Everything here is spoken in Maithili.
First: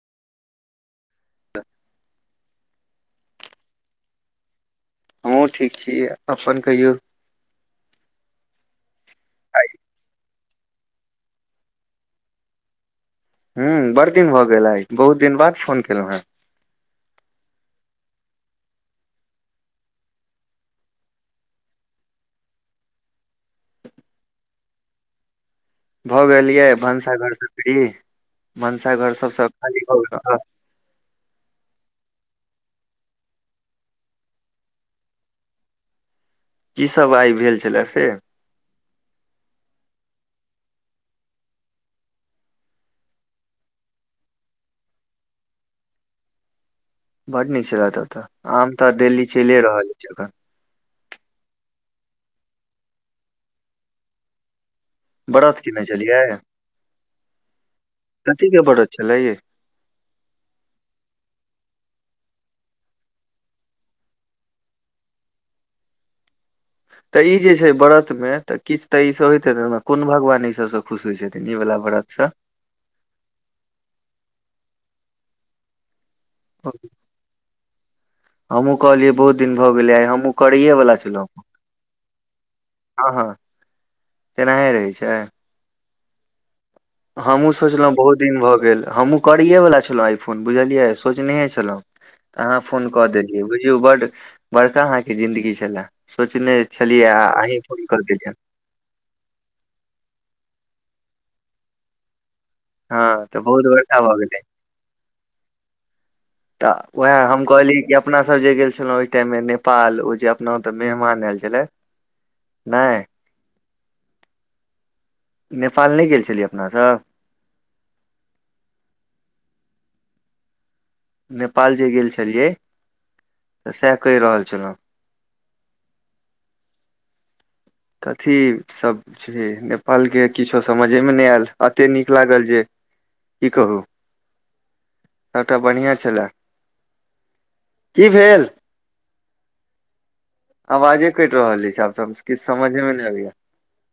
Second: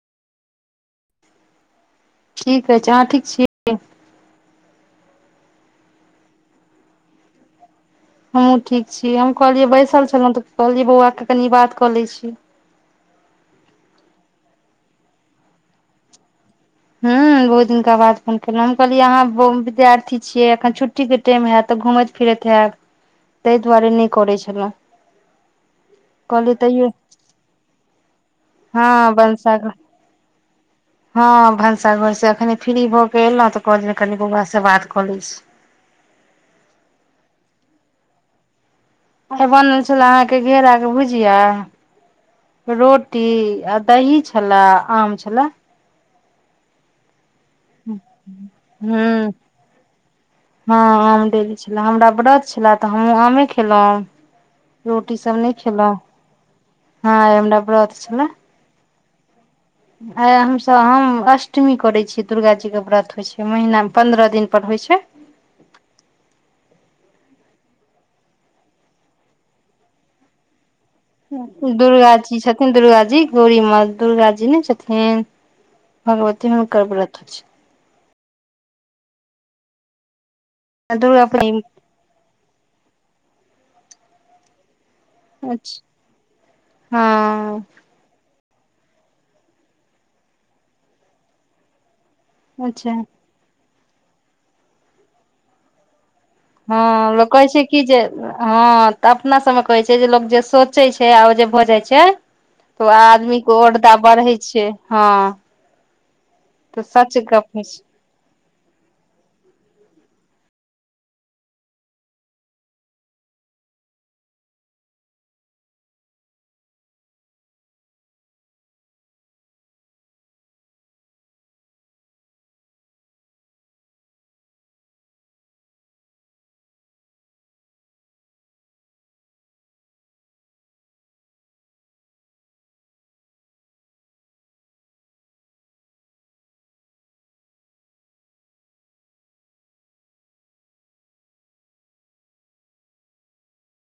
ठीक अछि, अहां ठीक छी? हमहुं ठीक छी, अपन कहियौ। हमहुं ठीक छी, हम कहलियै बैसल छलहुं त कहलियै बौआके कनि बात क लै छी। ह्म्म बड़ दिन भऽ गेल, आय बहुत दिन बाद फोन केलौ हय। ह्म्म बहुत दिनका बाद फोन केलौ, हम कहलियै अहाँ बो विद्यार्थी छियै एखन छुट्टी के टेम हाएत तऽ घूमैत-फिरैत हाएब तै दुआरे नै करै छलौ। भऽ गेलयै भनसा घर से फ्री, हँ भनसा घर सब से खाली भ गेला। हाँ भनसा घर से एखने फ्री भऽ कऽ अयलौ तऽ कहलौ कनि बौअवा से बात कऽ लै छी। की सब आय भेल छला से। आइ बनल छले अहांके घेराके भुजिया, रोटी आ दही छले, आम छले। बड नीक छले त, आम त डेली हूँ चलिये रहल अछि एखन। ने हमरा व्रत छले त हमहुं आमे खेलहुं। रोटी सब नहि व्रत केने खेलहुं, छलियै हां आइ हमरा व्रत छले। चलैये। आइ हमसब हम अष्टमी करै छियै दुर्गाजीके व्रत होइ छै। महीनामे पन्द्रह दिनपर होइ छै। त इ जे छै व्रत मे, त किछु ते इ सब होइत हेतै ने, कोन भगवान इ सब सब दुर्गा जी छथिन दुर्गा जी, गौरी मां दुर्गा जी नै छथिन। हुं। भगवती में हुनकर व्रत होइ छै। हमहुं कहलियै बहुत दिन भ गेलै, आइ हमहुं करैए वला छै दुर्गा छलहुं, प्रेम अहां तेनाहे रहै छै। अच्छा। हमहुं हँ सोचलहुं बहुत दिन भ गेल, हमहुं करैएवला छलहुं आइ फोन, बुझलियै सोचनैहे छलहुं। त अहां फोन अच्छा क देलियै, बु ओ बड बड़का अहांके जिन्दगी छले। हां, कहै छै जे कि जे, देलियनि हां, त अपना सबमे कहै छै जे लोक जे सो चै छै आ ओ जे भ जाइ छै त हँ आदमीे तऽ के बहुत औरदा बड़का भऽ बढ़ै गेलै छै, हां तऽ त सच गप होइ छै। छलहुं ओहि टाइम मे नेपाल, ओ जे अपना ओत मेहमान आयल छलै, नै नेपाल नै गेल छलियै अपना सब? नेपाल जे गेल छलियै त सएह कहि रहल छलहुं। त ठीक सब छै, नेपालके किछो समझेमे नै आयल, एतेक नीक लागल जे की कहु, सभटा बढ़िया छले। की भेल? आवाजे कटि रहल अछि छै, आब त किछु समझेमे नहि अबैये।